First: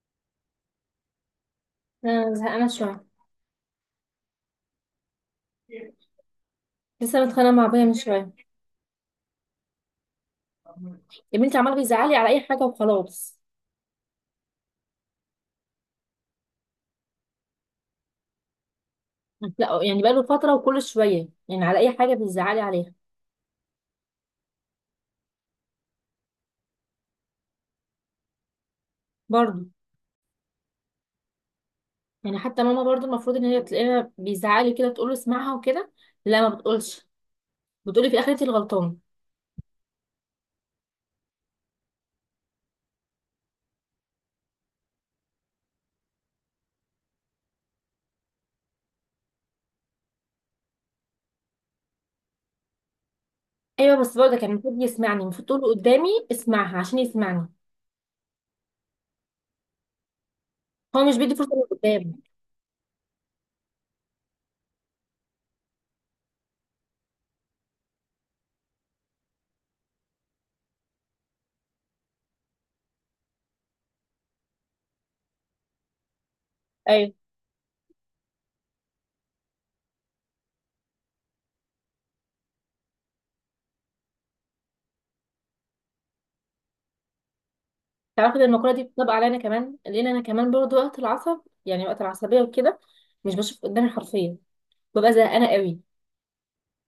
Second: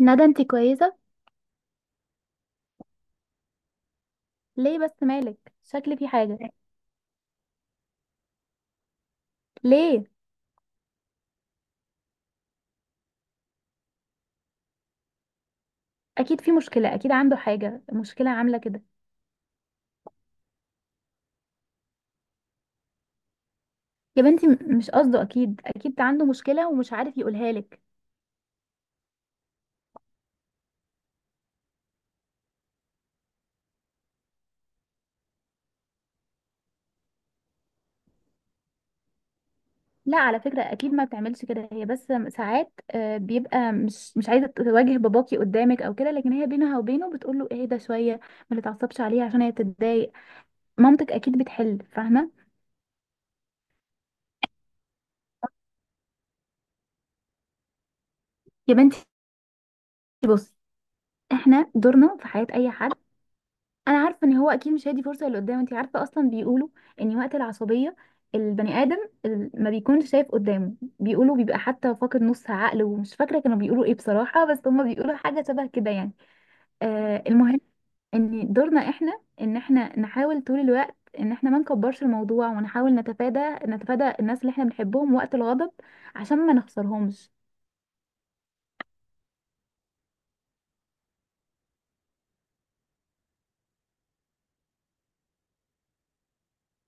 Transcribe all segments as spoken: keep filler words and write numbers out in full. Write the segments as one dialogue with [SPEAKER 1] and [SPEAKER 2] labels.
[SPEAKER 1] ندى، انت كويسة؟
[SPEAKER 2] انا زهقانه شويه.
[SPEAKER 1] ليه بس؟ مالك، شكل في حاجة.
[SPEAKER 2] لسه متخانقه مع ابويا من شويه.
[SPEAKER 1] ليه؟
[SPEAKER 2] يا بنتي، عمال بيزعلي على اي حاجه وخلاص.
[SPEAKER 1] اكيد في مشكلة، اكيد عنده حاجة، مشكلة عاملة كده.
[SPEAKER 2] لا، يعني بقاله فتره وكل شويه يعني على اي حاجه بيزعلي عليها.
[SPEAKER 1] يا بنتي، م- مش قصده، اكيد اكيد عنده مشكلة ومش عارف يقولها لك.
[SPEAKER 2] برضه. يعني حتى ماما برضه المفروض ان هي تلاقيها بيزعلي كده تقول له اسمعها وكده. لا، ما بتقولش. بتقولي في اخرتي الغلطان.
[SPEAKER 1] لا، على فكرة اكيد ما بتعملش كده هي، بس ساعات آه، بيبقى مش مش عايزة تواجه باباكي قدامك او كده، لكن هي بينها وبينه بتقول له اهدى شوية. ما تتعصبش عليها عشان هي تتضايق. مامتك اكيد بتحل، فاهمة؟
[SPEAKER 2] ايوه، بس برضه كان المفروض يسمعني، المفروض تقول له قدامي اسمعها عشان يسمعني.
[SPEAKER 1] يا بنتي. بصي،
[SPEAKER 2] هو مش بيدي فرصه
[SPEAKER 1] احنا دورنا
[SPEAKER 2] لقدام.
[SPEAKER 1] في حياة اي حد. انا عارفه ان هو اكيد مش هيدي فرصه اللي قدامه. انت عارفه، اصلا بيقولوا ان وقت العصبيه البني ادم ال- ما بيكونش شايف قدامه، بيقولوا بيبقى حتى فاقد نص عقله، ومش فاكره كانوا بيقولوا ايه بصراحه، بس هما بيقولوا حاجه شبه كده يعني.
[SPEAKER 2] ايوه.
[SPEAKER 1] آه المهم، ان دورنا احنا ان احنا نحاول طول الوقت ان احنا ما نكبرش الموضوع، ونحاول نتفادى نتفادى الناس اللي احنا بنحبهم وقت الغضب، عشان ما نخسرهمش.
[SPEAKER 2] تعرفي، ده المقوله دي بتطبق عليا انا كمان، لان انا كمان برضه وقت العصب يعني وقت العصبيه وكده مش بشوف قدامي حرفيا. ببقى زهقانه قوي.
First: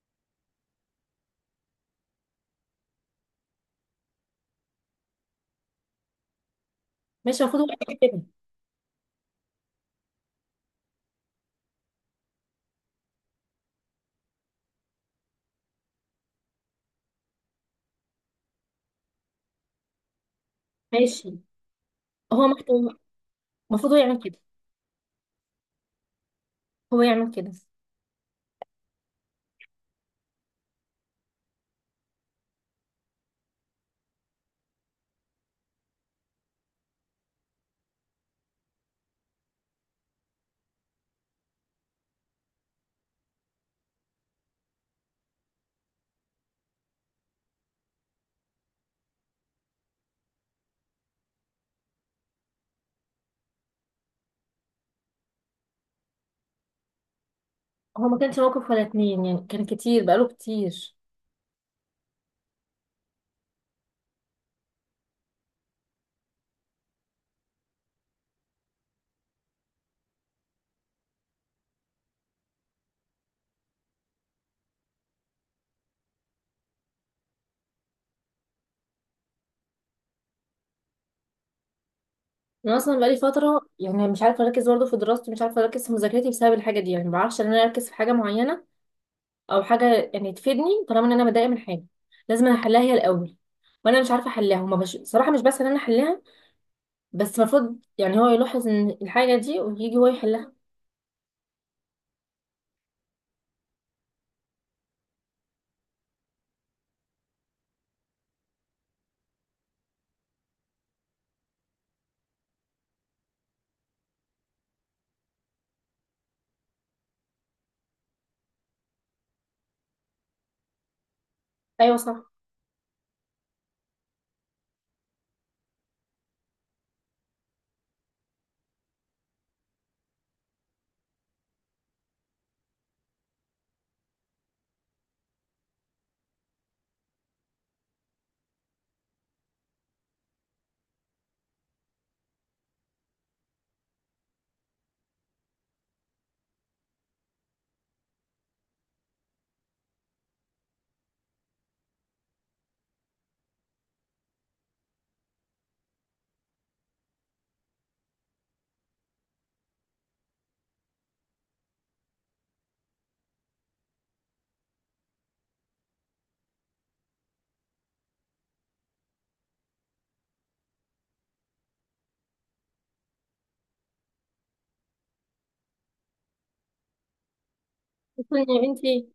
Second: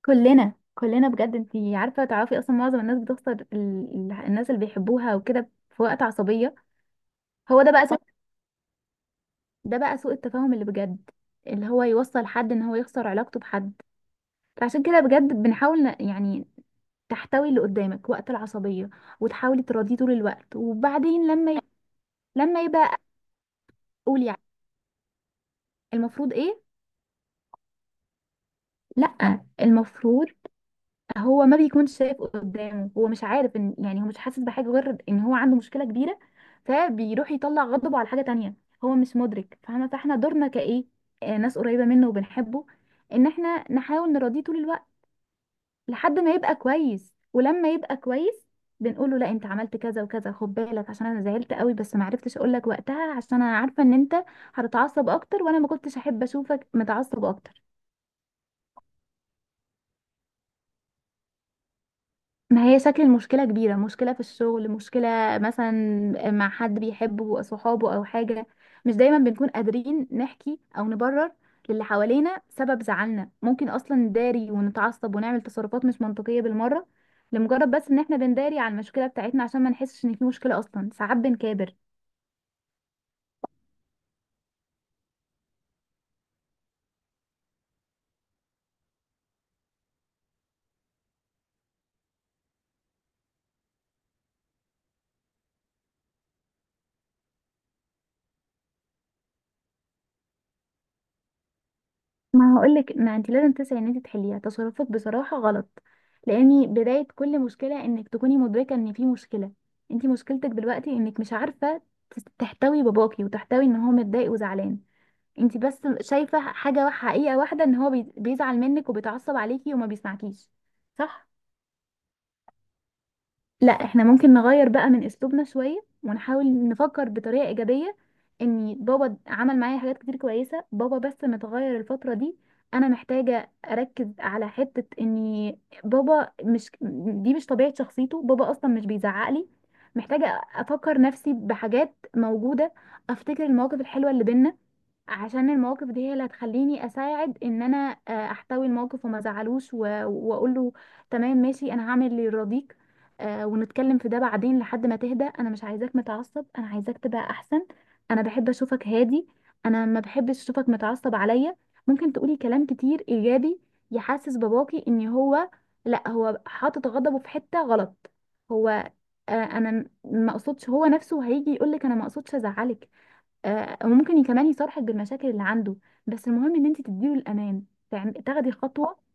[SPEAKER 1] كلنا كلنا بجد، انت عارفه، تعرفي اصلا معظم الناس بتخسر ال... ال- الناس اللي بيحبوها وكده في وقت عصبيه.
[SPEAKER 2] ماشي، المفروض
[SPEAKER 1] هو
[SPEAKER 2] هو
[SPEAKER 1] ده بقى
[SPEAKER 2] يعمل
[SPEAKER 1] سوء
[SPEAKER 2] كده.
[SPEAKER 1] ده بقى سوء التفاهم اللي بجد، اللي هو يوصل حد ان هو يخسر علاقته بحد. فعشان كده بجد بنحاول ن- يعني تحتوي اللي قدامك وقت العصبية، وتحاولي تراضيه طول الوقت. وبعدين
[SPEAKER 2] ماشي.
[SPEAKER 1] لما ي...
[SPEAKER 2] هو
[SPEAKER 1] لما
[SPEAKER 2] مكتوب.
[SPEAKER 1] يبقى،
[SPEAKER 2] المفروض هو يعمل
[SPEAKER 1] اقول
[SPEAKER 2] كده.
[SPEAKER 1] يعني، المفروض ايه؟
[SPEAKER 2] هو يعمل كده.
[SPEAKER 1] لا، المفروض هو ما بيكونش شايف قدامه، هو مش عارف ان يعني هو مش حاسس بحاجة غير ان هو عنده مشكلة كبيرة، فبيروح يطلع غضبه على حاجة تانية. هو مش مدرك، فاهمة؟ فاحنا دورنا كايه، آه، ناس قريبة منه وبنحبه، ان احنا نحاول نراضيه طول الوقت لحد ما يبقى كويس. ولما يبقى كويس بنقول له لا انت عملت كذا وكذا، خد بالك عشان انا زعلت قوي، بس ما عرفتش اقول لك وقتها عشان انا عارفه ان انت هتتعصب اكتر، وانا ما كنتش احب اشوفك متعصب اكتر.
[SPEAKER 2] هو ما كانش موقف ولا اتنين، يعني كان كتير بقاله كتير.
[SPEAKER 1] ما هي شكل المشكلة كبيرة، مشكلة في الشغل، مشكلة مثلا مع حد بيحبه، صحابه أو حاجة. مش دايما بنكون قادرين نحكي أو نبرر للي حوالينا سبب زعلنا، ممكن أصلا نداري ونتعصب ونعمل تصرفات مش منطقية بالمرة، لمجرد بس إن احنا بنداري على المشكلة بتاعتنا عشان ما نحسش إن في مشكلة، أصلا ساعات بنكابر.
[SPEAKER 2] انا اصلا بقالي فتره، يعني مش عارفه اركز برضه في دراستي، مش عارفه اركز في مذاكرتي بسبب الحاجه دي، يعني ما بعرفش ان انا اركز في حاجه معينه او حاجه يعني تفيدني طالما ان انا متضايقه من حاجه. لازم أنا احلها هي الاول. وانا مش عارفه احلها وما بش... صراحه مش بس ان انا احلها، بس المفروض يعني هو يلاحظ ان الحاجه دي ويجي هو يحلها.
[SPEAKER 1] ما هقولك، ما انت لازم تسعي ان انت تحليها. تصرفك بصراحة غلط، لاني بداية كل مشكلة انك تكوني مدركة ان في مشكلة. انت مشكلتك دلوقتي انك مش عارفة تس- تحتوي باباكي، وتحتوي ان هو متضايق وزعلان. انت بس شايفة حاجة حقيقة واحدة، ان هو بي- بيزعل منك وبيتعصب عليكي وما بيسمعكيش، صح؟
[SPEAKER 2] ايوه صح.
[SPEAKER 1] لا، احنا ممكن نغير بقى من اسلوبنا شوية ونحاول نفكر بطريقة ايجابية، ان بابا عمل معايا حاجات كتير كويسة، بابا بس متغير الفترة دي. انا محتاجة اركز على حتة ان بابا مش دي مش طبيعة شخصيته، بابا اصلا مش بيزعق لي. محتاجة افكر نفسي بحاجات موجودة، افتكر المواقف الحلوة اللي بينا، عشان المواقف دي هي اللي هتخليني اساعد ان انا آه، احتوي الموقف وما ازعلوش و- واقول له تمام ماشي انا هعمل اللي يرضيك. آه، ونتكلم في ده بعدين لحد ما تهدى، انا مش عايزاك متعصب، انا عايزاك تبقى احسن. انا بحب اشوفك هادي، انا ما بحبش اشوفك متعصب عليا. ممكن تقولي كلام كتير ايجابي يحسس باباكي ان هو لا هو حاطط غضبه في حتة غلط. هو آه، انا ما اقصدش، هو نفسه هيجي يقولك انا ما اقصدش ازعلك. آه، وممكن ي- كمان يصارحك بالمشاكل اللي عنده. بس المهم ان انت تديله الامان، تعم-
[SPEAKER 2] اصلا
[SPEAKER 1] تاخدي
[SPEAKER 2] يا
[SPEAKER 1] خطوه.
[SPEAKER 2] بنتي،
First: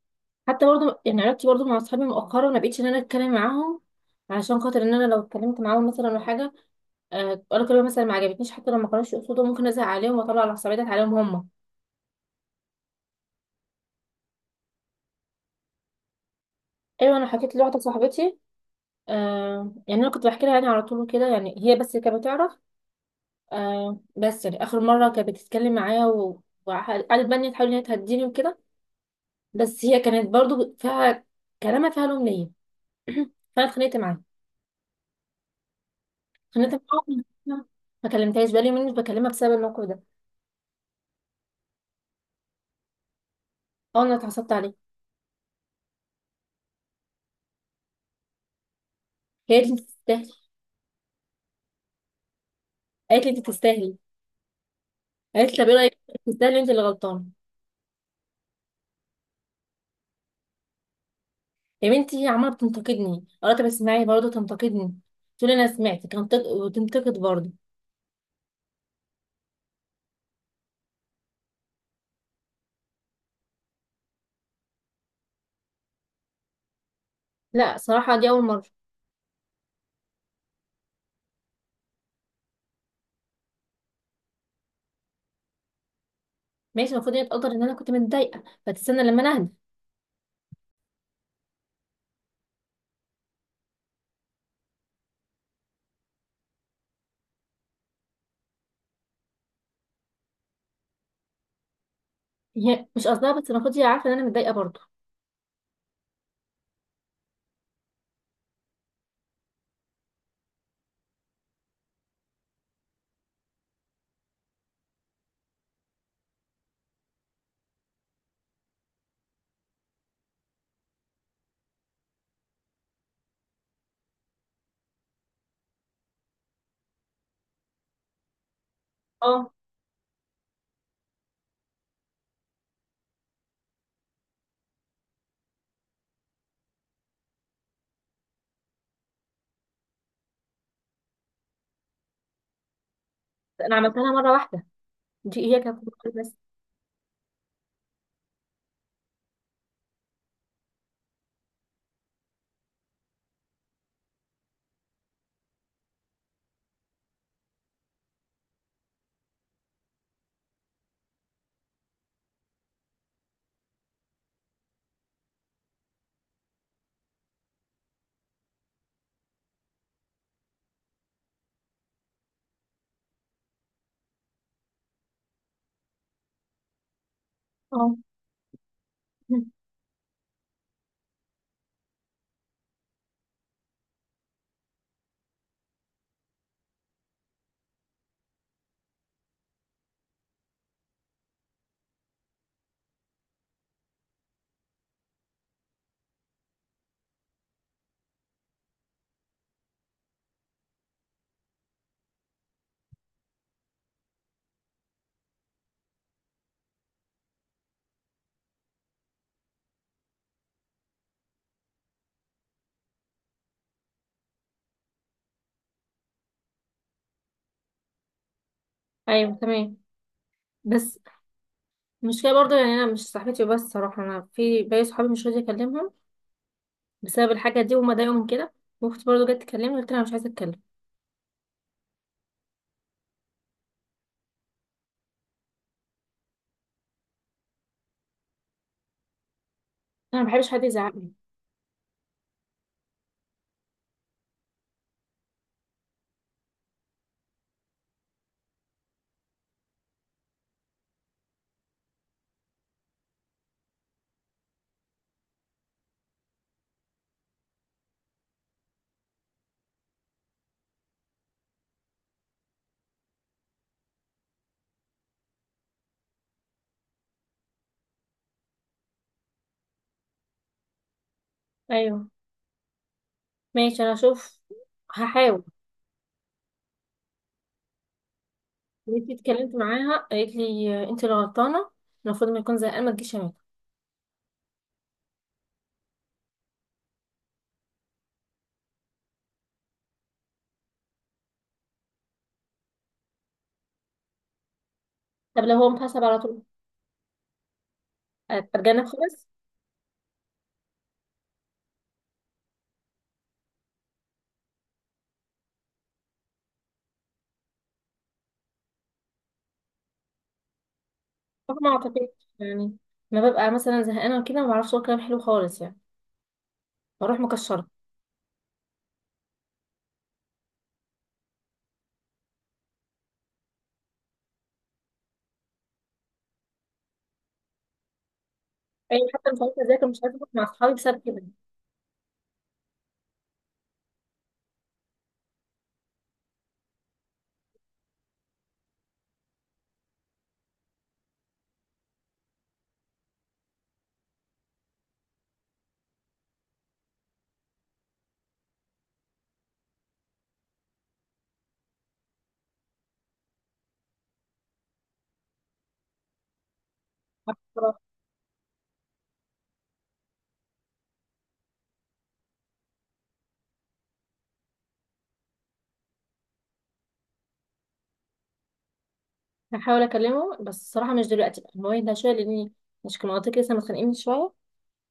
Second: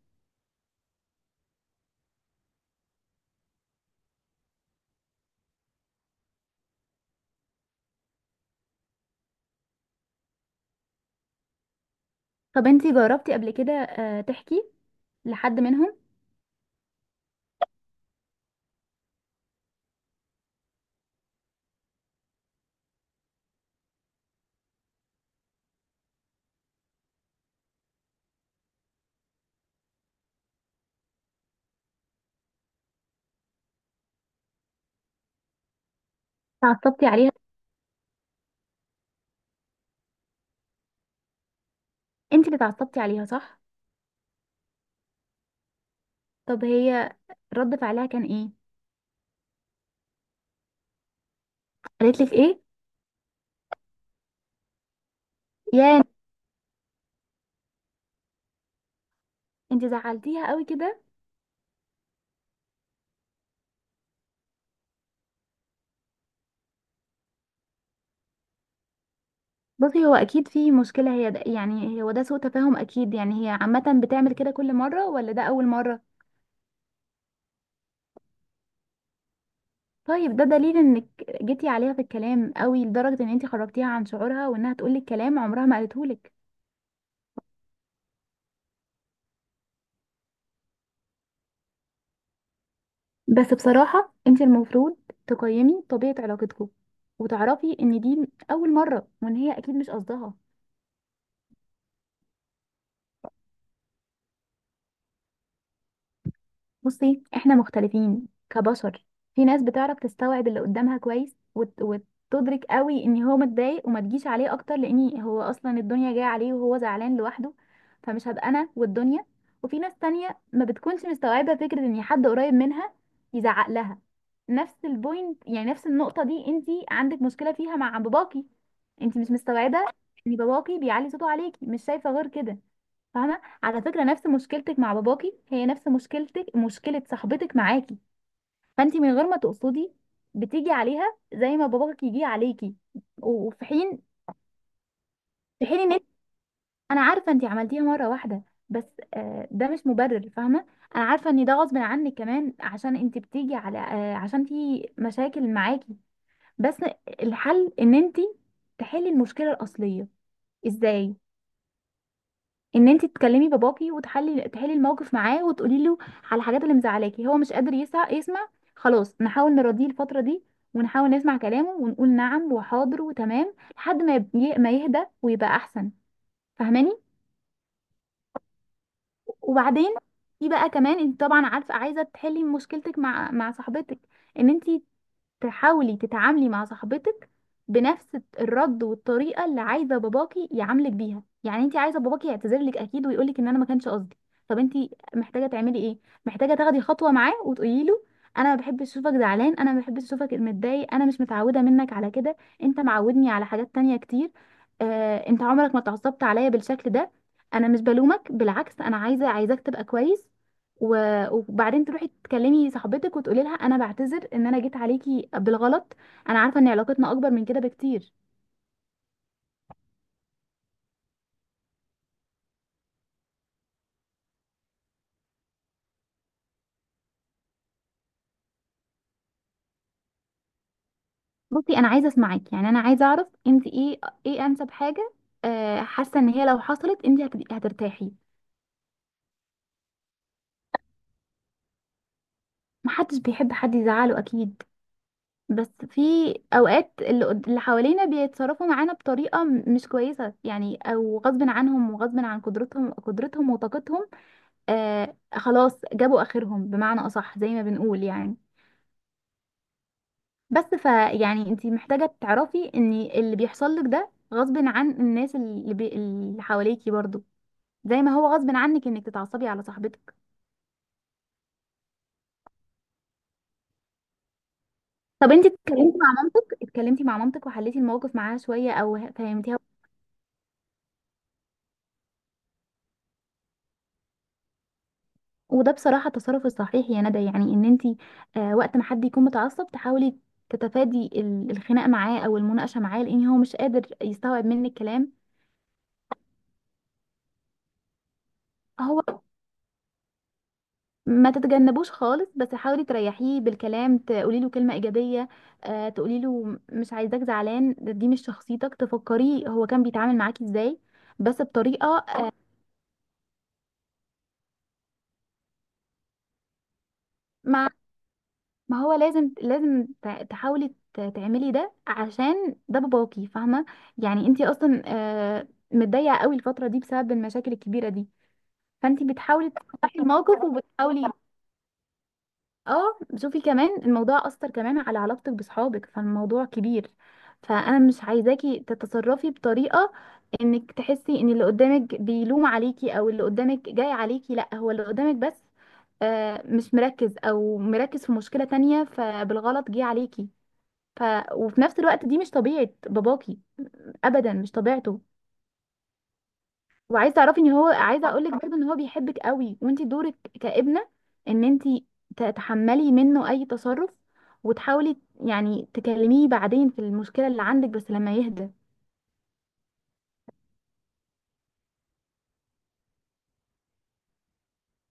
[SPEAKER 2] حتى برضه يعني علاقتي برضه مع اصحابي مؤخرا ما بقتش ان انا اتكلم معاهم، علشان خاطر ان انا لو اتكلمت معاهم مثلا ولا حاجه، آه، قالوا كلمه مثلا ما عجبتنيش، حتى لو ما كانوش يقصدوا ممكن ازعل عليهم واطلع العصبيه ديت عليهم هم.
[SPEAKER 1] طب انت جربتي قبل كده آه، تحكي لحد منهم؟
[SPEAKER 2] ايوه، انا حكيت لواحده صاحبتي. آه يعني انا كنت بحكي لها يعني على طول كده، يعني هي بس كانت بتعرف. آه بس يعني اخر مره كانت بتتكلم معايا و- وقعدت بقى ان هي تحاول ان هي تهديني وكده. بس هي كانت برضه فيها، كلامها فيها لوم ليا. فانا اتخانقت معاها. خانتها
[SPEAKER 1] تعصبتي
[SPEAKER 2] معاهم.
[SPEAKER 1] عليها.
[SPEAKER 2] ما كلمتهاش، بقالي يومين مش بكلمها بسبب الموقف ده.
[SPEAKER 1] انت اللي تعصبتي عليها، صح؟
[SPEAKER 2] اه، انا اتعصبت عليها.
[SPEAKER 1] طب هي رد فعلها كان ايه؟
[SPEAKER 2] هي قالت لي انت تستاهلي.
[SPEAKER 1] قالت لك ايه؟
[SPEAKER 2] قالت لي انت تستاهلي. قالت لي طب ايه رايك،
[SPEAKER 1] يا،
[SPEAKER 2] تستاهلي انت اللي غلطانه.
[SPEAKER 1] انت زعلتيها قوي كده.
[SPEAKER 2] يا بنتي، هي عماله بتنتقدني، قالت طب اسمعي، برضه تنتقدني، تقول انا سمعتك، هنتق- وتنتقد برضه.
[SPEAKER 1] بصي، هو اكيد في مشكله، هي ده يعني هو ده سوء تفاهم اكيد، يعني هي عامه بتعمل كده كل مره ولا ده اول مره؟
[SPEAKER 2] لا، صراحه دي اول مره.
[SPEAKER 1] طيب ده دليل انك جيتي عليها في الكلام قوي لدرجه ان انت خرجتيها عن شعورها وانها تقولك كلام عمرها ما قالته لك.
[SPEAKER 2] ماشي، المفروض هي تقدر ان انا كنت متضايقه فتستنى لما انا اهدى.
[SPEAKER 1] بس بصراحة انت المفروض تقيمي طبيعة علاقتكم، وتعرفي ان دي اول مرة وان هي اكيد مش قصدها.
[SPEAKER 2] هي مش قصدها، بس المفروض هي عارفه ان انا متضايقه برضه.
[SPEAKER 1] بصي، احنا مختلفين كبشر. في ناس بتعرف تستوعب اللي قدامها كويس وت... وتدرك قوي ان هو متضايق وما تجيش عليه اكتر، لان هو اصلا الدنيا جايه عليه وهو زعلان لوحده، فمش هبقى انا والدنيا. وفي ناس تانية ما بتكونش مستوعبة فكرة ان حد قريب منها يزعق لها. نفس البوينت يعني، نفس النقطة دي انتي عندك مشكلة فيها مع باباكي. انتي مش
[SPEAKER 2] اه،
[SPEAKER 1] مستوعبة ان باباكي بيعلي صوته عليكي، مش شايفة غير كده. فاهمه؟ على فكره نفس مشكلتك مع باباكي هي نفس مشكلتك مشكله صاحبتك معاكي. فانت من غير ما تقصدي بتيجي عليها زي ما باباك يجي عليكي. وفي
[SPEAKER 2] انا
[SPEAKER 1] حين
[SPEAKER 2] عملتها لها مره واحده. دي هي
[SPEAKER 1] في
[SPEAKER 2] كانت.
[SPEAKER 1] حين ان انت-
[SPEAKER 2] بس.
[SPEAKER 1] انا عارفه انت عملتيها مره واحده، بس آه، ده مش مبرر، فاهمه؟ انا عارفه ان ده غصب عنك كمان عشان انت بتيجي على، آه، عشان في مشاكل معاكي. بس الحل ان انت تحلي المشكله الاصليه. ازاي؟ ان انت تكلمي باباكي وتحلي تحلي الموقف معاه وتقولي له على الحاجات اللي مزعلاكي. هو مش قادر يسع... يسمع. خلاص نحاول نراضيه الفتره دي، ونحاول نسمع كلامه ونقول نعم وحاضر وتمام لحد ما يب- ما يهدى ويبقى احسن. فاهماني؟
[SPEAKER 2] اه.
[SPEAKER 1] وبعدين في بقى كمان انت طبعا عارفه عايزه تحلي مشكلتك مع مع صاحبتك، ان انت تحاولي تتعاملي مع صاحبتك بنفس الرد والطريقه اللي عايزه باباكي يعاملك بيها. يعني انت عايزه باباكي يعتذر لك اكيد ويقول لك ان انا ما كانش قصدي. طب انت محتاجه تعملي ايه؟ محتاجه تاخدي خطوه معاه وتقولي له انا ما بحبش اشوفك زعلان، انا ما بحبش اشوفك متضايق، انا مش متعوده منك على كده. انت معودني على حاجات تانية كتير. آه، انت عمرك ما اتعصبت عليا بالشكل ده. انا مش بلومك، بالعكس انا عايزه عايزاك تبقى كويس. و- وبعدين تروحي تكلمي صاحبتك وتقولي لها انا بعتذر ان انا جيت عليكي بالغلط، انا عارفه ان علاقتنا اكبر من كده بكتير.
[SPEAKER 2] ايوه تمام. بس المشكلة برضه، يعني أنا مش صاحبتي بس صراحة، أنا في باقي صحابي مش راضية أكلمهم بسبب الحاجة دي، وما ضايقهم كده. وأختي برضه جت تكلمني، قلت لها أنا مش عايزة أتكلم.
[SPEAKER 1] بصي، انا عايزه اسمعك، يعني انا عايزه اعرف انت ايه ايه انسب حاجه، آه، حاسه ان هي لو حصلت انت هتبقي هترتاحي.
[SPEAKER 2] أنا مبحبش حد يزعقني.
[SPEAKER 1] محدش بيحب حد يزعله اكيد. بس في اوقات اللي قد- اللي حوالينا بيتصرفوا معانا بطريقه م- مش كويسه، يعني او غصب عنهم وغصب عن قدرتهم قدرتهم وطاقتهم. آه خلاص جابوا اخرهم بمعنى اصح زي ما بنقول يعني. بس فيعني انت محتاجة تعرفي ان اللي بيحصل لك ده غصب عن الناس اللي, بي... اللي حواليكي برضو، زي ما هو غصب عنك انك تتعصبي على صاحبتك.
[SPEAKER 2] أيوه. ماشي، أنا أشوف.
[SPEAKER 1] طب
[SPEAKER 2] هحاول.
[SPEAKER 1] انت اتكلمتي مع مامتك اتكلمتي مع مامتك وحليتي الموقف معاها شوية، او
[SPEAKER 2] جيت
[SPEAKER 1] ه-
[SPEAKER 2] اتكلمت
[SPEAKER 1] فهمتيها؟
[SPEAKER 2] معاها، قالت لي أنت اللي غلطانة، المفروض ما يكون زهقان ما تجيش هنا.
[SPEAKER 1] وده بصراحة التصرف الصحيح يا ندى، يعني ان انت آه وقت ما حد يكون متعصب تحاولي تتفادي ال- الخناق معاه او المناقشة معاه، لان هو مش قادر يستوعب منك كلام.
[SPEAKER 2] طب لو هو متعصب على طول أتجنب
[SPEAKER 1] هو
[SPEAKER 2] خالص؟
[SPEAKER 1] ما تتجنبوش خالص، بس حاولي تريحيه بالكلام، تقولي له كلمة إيجابية. آه تقولي له مش عايزاك زعلان، ده- دي مش شخصيتك، تفكريه هو كان بيتعامل معاكي إزاي، بس
[SPEAKER 2] طب ما
[SPEAKER 1] بطريقة.
[SPEAKER 2] أعتقدش، يعني ما ببقى مثلا زهقانة وكده ما بعرفش أقول كلام حلو خالص، يعني بروح مكشرة.
[SPEAKER 1] ما ما هو لازم لازم تع- تحاولي ت- تعملي ده عشان ده باباكي، فاهمة؟ يعني انتي أصلا آه متضايقة قوي الفترة دي بسبب المشاكل الكبيرة دي، فانتي
[SPEAKER 2] أيوة، حتى مش
[SPEAKER 1] بتحاولي
[SPEAKER 2] عارفة أذاكر،
[SPEAKER 1] تصلحي
[SPEAKER 2] مش عارفة أخرج مع
[SPEAKER 1] الموقف
[SPEAKER 2] أصحابي بسبب
[SPEAKER 1] وبتحاولي. اه، شوفي كمان الموضوع اثر كمان على علاقتك بصحابك، فالموضوع كبير. فانا مش عايزاكي تتصرفي بطريقه انك تحسي ان اللي قدامك بيلوم عليكي او اللي قدامك جاي عليكي، لا هو اللي قدامك بس آه، مش مركز او مركز في مشكله تانية، فبالغلط جه عليكي. ف... وفي نفس الوقت دي مش طبيعه باباكي، ابدا مش طبيعته. وعايزه تعرفي ان هو،
[SPEAKER 2] كده.
[SPEAKER 1] عايزه اقول لك برضه ان هو بيحبك قوي، وانت دورك كابنه ان انت تتحملي منه اي تصرف، وتحاولي يعني تكلميه بعدين في المشكله اللي عندك بس لما يهدى.
[SPEAKER 2] هحاول اكلمه بس الصراحه مش دلوقتي، بقى هو يهدى شويه، لاني مش كان منطقي لسه متخانقين شويه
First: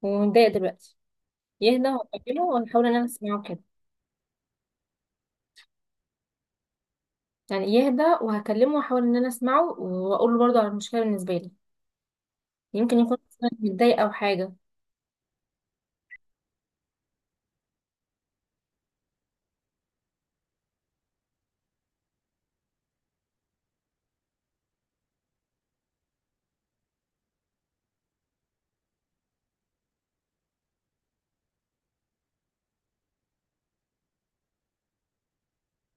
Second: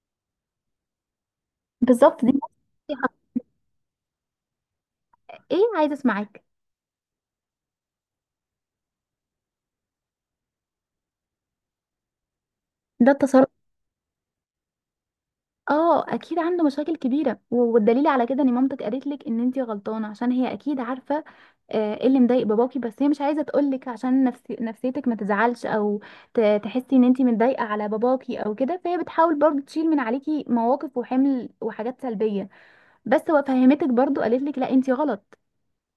[SPEAKER 2] ومتضايق دلوقتي. يهدى
[SPEAKER 1] بالظبط، دي
[SPEAKER 2] وهكلمه وهحاول ان انا
[SPEAKER 1] نصيحة.
[SPEAKER 2] اسمعه كده.
[SPEAKER 1] ايه؟ عايزه اسمعك.
[SPEAKER 2] يعني يهدى وهكلمه واحاول ان انا اسمعه واقول له برضه على المشكله بالنسبه لي، يمكن
[SPEAKER 1] ده
[SPEAKER 2] يكون
[SPEAKER 1] التصرف.
[SPEAKER 2] أصلاً متضايق او حاجه.
[SPEAKER 1] اه، اكيد عنده مشاكل كبيره، و- والدليل على كده ان مامتك قالت لك ان انتي غلطانه عشان هي اكيد عارفه آه، ايه اللي مضايق باباكي، بس هي مش عايزه تقول لك عشان نفسي نفسيتك ما تزعلش، او ت- تحسي ان انتي متضايقه على باباكي او كده، فهي بتحاول برضو تشيل من عليكي مواقف وحمل وحاجات سلبيه. بس هو فهمتك برضو قالت لك لا انتي غلط،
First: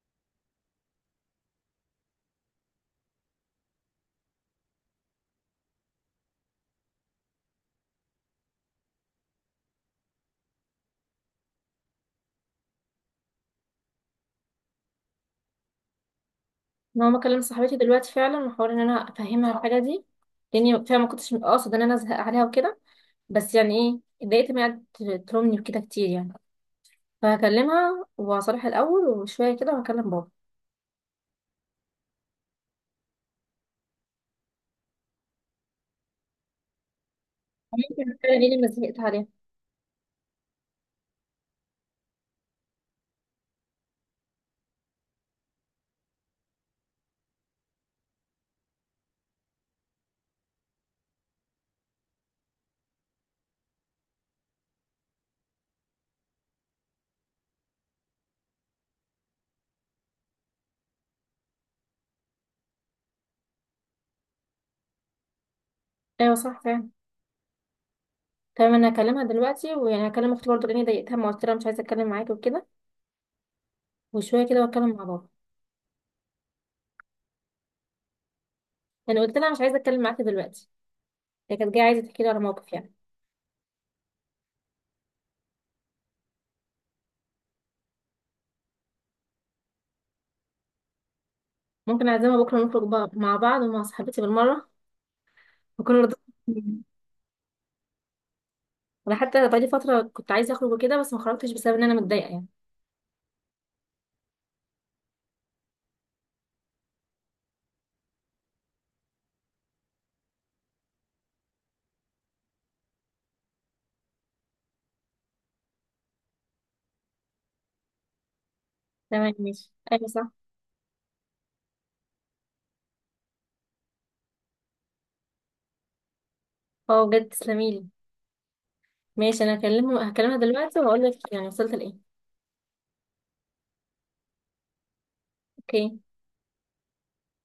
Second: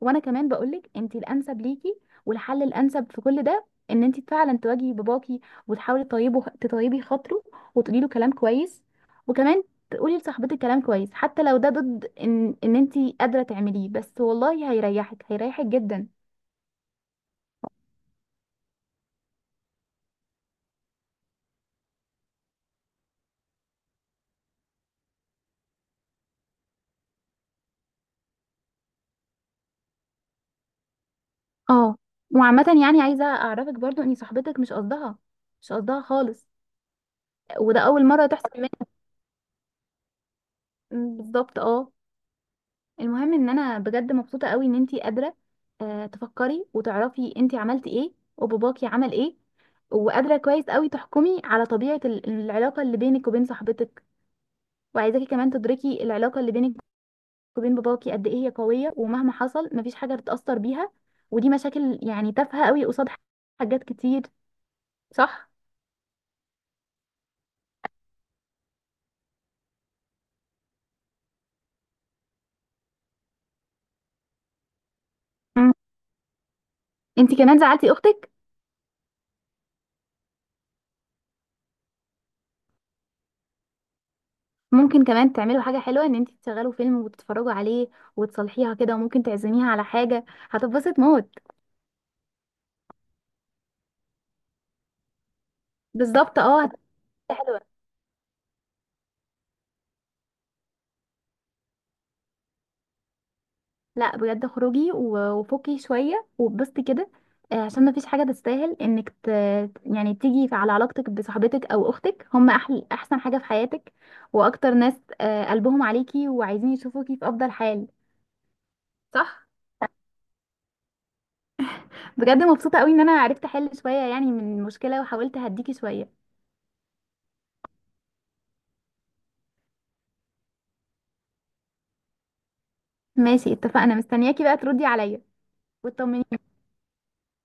[SPEAKER 1] وانا كمان بقولك انت الانسب ليكي. والحل الانسب في كل ده ان انت فعلا تواجهي باباكي، وتحاولي تطيبه تطيبي خاطره وتقولي له كلام كويس. وكمان تقولي لصاحبتك كلام كويس حتى لو ده ضد ان ان انت قادره تعمليه، بس والله هيريحك هيريحك جدا.
[SPEAKER 2] ان هو مكلم صاحبتي دلوقتي فعلا، واحاول ان انا افهمها الحاجه دي، لاني فعلا ما كنتش اقصد ان انا ازهق عليها وكده، بس يعني ايه، اتضايقت من قعدت تلومني وكده كتير يعني. فهكلمها وهصالحها الاول، وشويه كده وهكلم بابا.
[SPEAKER 1] اه، وعامه يعني عايزه اعرفك برضو ان صاحبتك مش قصدها، مش قصدها خالص، وده اول
[SPEAKER 2] ممكن
[SPEAKER 1] مره
[SPEAKER 2] اتكلم
[SPEAKER 1] تحصل
[SPEAKER 2] ليه لما
[SPEAKER 1] منها.
[SPEAKER 2] زهقت عليها.
[SPEAKER 1] م، بالظبط، اه. المهم ان انا بجد مبسوطه قوي ان انتي قادره آه، تفكري وتعرفي انتي عملتي ايه وباباكي عمل ايه، وقادره كويس قوي تحكمي على طبيعه ال- العلاقه اللي بينك وبين صاحبتك. وعايزاكي كمان تدركي العلاقه اللي بينك وبين باباكي قد ايه هي قويه، ومهما حصل مفيش حاجه تتاثر بيها. ودي مشاكل يعني تافهه قوي قصاد حاجات كتير، صح؟
[SPEAKER 2] ايوه صح فعلا. تمام، انا هكلمها دلوقتي، ويعني هكلم اختي برضه لاني ضايقتها، ما قلت لها مش عايزه اتكلم معاكي وكده، وشويه كده واتكلم مع بابا.
[SPEAKER 1] مم. انتي كمان زعلتي اختك.
[SPEAKER 2] يعني قلت لها مش عايزه اتكلم معاكي دلوقتي، هي كانت جايه عايزه تحكي لي على موقف يعني.
[SPEAKER 1] ممكن كمان تعملوا حاجه حلوه، ان انتي تشغلوا فيلم وتتفرجوا عليه وتصلحيها كده، وممكن تعزميها على حاجه، هتتبسط موت.
[SPEAKER 2] ممكن اعزمها بكره نخرج بقى مع بعض ومع صاحبتي بالمره، وكل رضا.
[SPEAKER 1] بالظبط، اه، هتبقى حلوه.
[SPEAKER 2] انا حتى بقالي فتره كنت عايزه اخرج وكده، بس ما خرجتش بسبب ان انا متضايقه يعني.
[SPEAKER 1] لا بجد، خروجي و- وفكي شويه وبسطي كده. آه، عشان ما فيش حاجه تستاهل انك ت... يعني تيجي على علاقتك بصاحبتك او اختك، هم أحل... احسن حاجه في حياتك، واكتر ناس آه، قلبهم عليكي وعايزين يشوفوكي في افضل حال،
[SPEAKER 2] تمام
[SPEAKER 1] صح؟
[SPEAKER 2] ماشي، ايوه صح.
[SPEAKER 1] بجد مبسوطه قوي ان انا عرفت احل شويه يعني من المشكله وحاولت اهديكي شويه.
[SPEAKER 2] اه بجد تسلميلي. ماشي، انا هكلمه، هكلمها دلوقتي وهقول لك يعني وصلت لايه.
[SPEAKER 1] ماشي، اتفقنا، مستنياكي بقى تردي عليا
[SPEAKER 2] اوكي.
[SPEAKER 1] وتطمنيني.